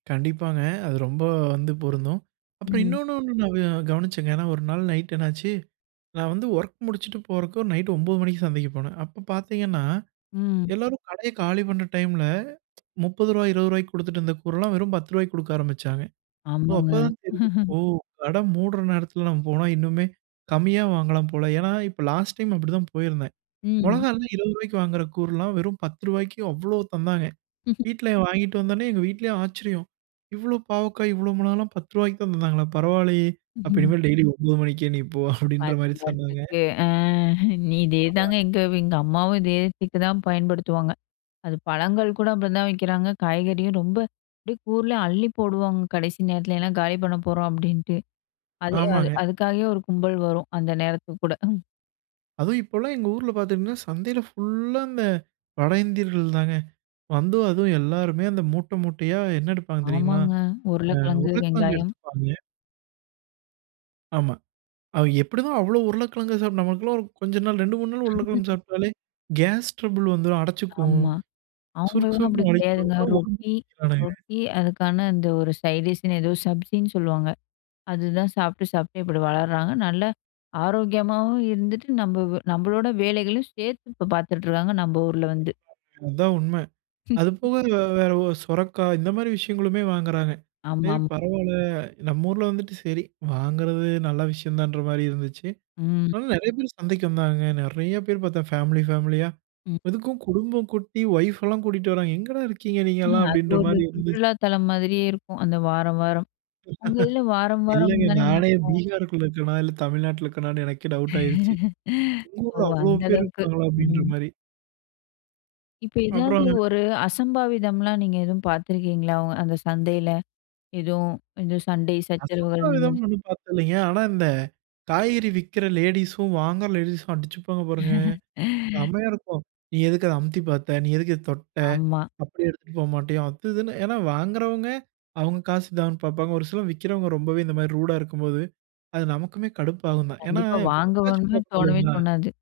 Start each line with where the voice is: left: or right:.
right: கண்டிப்பாங்க. அது ரொம்ப வந்து பொருந்தும். அப்புறம்
left: ம்.
right: இன்னொன்னு ஒண்ணு நா கவனிச்சேங்க. ஏனா ஒரு நாள் நைட் என்னாச்சு, நா வந்து ஒர்க் முடிச்சுட்டு போறதுக்கு நைட் ஒன்பது மணிக்கு சந்தைக்கு போனேன். அப்ப பார்த்திங்கன்னா,
left: ம்.
right: எல்லாரும் கடைய காலி பண்ற டைம்ல 30 ரூவாய் 20 ரூவாய்க்கு குடுத்துட்டு இருந்த கூறலாம், வெறும் 10 ரூவாய்க்கு குடுக்க ஆரம்பிச்சாங்க. "ஓ
left: ஆமாங்க.
right: அப்பதான் தெரியும். ஓ கட மூடுற நேரத்துல நம்ம போனா இன்னுமே கம்மியா வாங்கலாம் போல." ஏன்னா, இப்ப லாஸ்ட் டைம் அப்படிதான் போயிருந்தேன்.
left: ம்.
right: மொளகால்லாம் 20 ரூவாய்க்கு வாங்ற கூர்றலாம் வெறும் 10 ரூவாய்க்கு அவ்ளோ தந்தாங்க. வீட்ல வாங்கிட்டு வந்தோன்னே, எங்க வீட்லயும் ஆச்சரியம். "இவ்ளோ பாவக்காய் இவ்ளோ மொளகால்லாம் பத்து ருவாய்க்குதான் தந்தாங்களா பரவாயில்லயே! அப்ப இனிமேல் டெய்லி 9 மணிக்கே நீ போ." அப்டின்ற மாரி
left: "பாத்திங்களா,
right: சொன்னாங்க.
left: ட்ரிக்கு. ஆ இதேதாங்க
right: ஆமாங்க.
left: எங்க எங்கம்மாவும் இதே ட்ரீக்கு தா பயன்படுத்துவாங்க." அது பழங்கள் கூட அப்படி தான் விக்கிறாங்க, காய்கறியும் ரொம்ப அப்டியே கூர்லயு அள்ளி போடுவாங்க. "கடைசி நேரத்துல ஏனா காலி பண்ண போறோம்" அப்படின்ட்டு. அது அது
right: ஆமாங்க.
left: அதுக்காகவே ஒரு கும்பல் வரும், அந்த நேரத்துக்கு கூட.
right: அதுவும் இப்போலாம் எங்க ஊர்ல பார்த்திங்கன்னா, சந்தையில ஃபுல்லா இந்த வட இந்தியர்கள் தாங்க. வந்து அதுவும் எல்லோருமே அந்த மூட்ட, மூட்டையா என்ன எடுப்பாங்க தெரியுங்களா?
left: ஆமாங்க
right: அ
left: உருளைக்கிழங்கு,
right: உருளைக்கிழங்கு
left: வெங்காயம்.
right: எடுத்துப்பாங்கே ஆமா அது எப்டிதான் அவ்ளோ உருளைக்கிழங்கு சாப்பிட்டு, நமக்கெல்லாம் ஒரு கொஞ்ச நாள் 2, 3 நாள் உருளைக்கிழங்கு சாப்பிட்டாலே, கேஸ் ட்ரபிள் வந்துரும், அடச்சுக்கும்
left: ஆமா.
right: சுருக்கு
left: அவங்களலாம் அப்படி
right: சுருக்குன்னு வலிக்கும்.
left: கெடையாதுங்க.
right: அவங்களா
left: ரொட்டி
right: திங்குறானுக.
left: ரொட்டி அதுக்கான அந்த ஒரு சைட் டிஷ் னு ஏதோ சப்ஜி ன்னு சொல்லுவாங்க. அதுதான் சாப்பிட்டு சாப்பிட்டு இப்படி வளர்றாங்க. நல்ல ஆரோக்கியமாகவும் இருந்துட்டு, நம்ம நம்மளோட வேலைகளையும் சேர்த்து இப்ப பார்த்துட்டு இருக்காங்க. நம்ம ஊர்ல வந்து.
right: அதா உண்ம. அது போக வேற சொரக்காய் இந்த மாரி விஷயங்களுமே வாங்குறாங்க. சரி
left: ஆமாமா.
right: பரவாயில்ல, நம்ம ஊர்ல வந்துட்டு சரி வாங்குறது நல்ல விஷயம்தான்ற மாதிரி இருந்துச்சு.
left: ம்.
right: ஆனா நெறைய பேர் சந்தைக்கு வந்தாங்க நெறைய பேர் பார்த்தேன் ஃபேமிலி, ஃபேமிலியா.
left: ம்.
right: இதுக்கும் குடும்ப குட்டி ஒய்ஃப்லா கூட்டிட்டு வராங்க "எங்கேடா இருக்கீங்க
left: அது
right: நீங்கள்லாம்?"அப்டின்ற
left: ஒரு
right: மாதிரி இருந்துச்சு.
left: சுற்றுலா தளம் மாதிரியே இருக்கும். அந்த வாரம், வாரம். உங்களிதுல வாரம், வாரம்
right: இல்லங்க
left: தானே
right: நானே
left: நடக்கும்.
right: பீகாருக்குள்ள இருக்கறேனா? இல்ல தமிழ்நாட்டில இருக்கறேனானு எனக்கே டவுட் ஆகிருச்சு. "எங்க
left: ஓ!
right: ஊரில அவ்ளோ
left: அந்த
right: பேர்
left: அளவுக்கு.
right: இருக்கிறார்களா?" அப்டிங்கற
left: ம்.
right: மாரி.
left: இப்ப ஏதாவது
right: அப்புறங்க.
left: ஒரு அசம்பாவிதம்லாம் நீங்க எதுவும் பார்த்துருக்கீங்களா, அந்த சந்தையில? எதுவும் இது சண்டை சச்சரவுகள் இந்த மாதிரி.
right: அசம்பாவிதம்னு ஒன்னும் பார்த்தது இல்லைங்க. ஆனா இந்த காய்கறி விற்கற லேடீஸ்ஸும் வாங்கற லேடீஸும் அடிச்சுப்பாங்க பாருங்க செம்மையா இருக்கும். "நீ எதுக்கு அத அமுத்தி பார்த்த? நீ எதுக்கு இத தொட்ட?
left: ஆமா.
right: அப்டி எடுத்துட்டு போக மாட்டியோ அது, இதுன்னு." ஏனா வாங்குறவங்க அவங்க காசு தான்ன்னு பாப்பாங்க. ஒரு சிலர் விக்கிறவங்க ரொம்பவே இந்த மாதிரி ரூடா இருக்கும்போது, அது நமக்குமே கடுப்பாகும்தான் ஏனா
left: கண்டிப்பா
right: தொட்டாச்சி
left: வாங்குவோன்னு
right: பாக்கணும்
left: தோணவே
right: இல்லைங்களா?
left: தோணாது.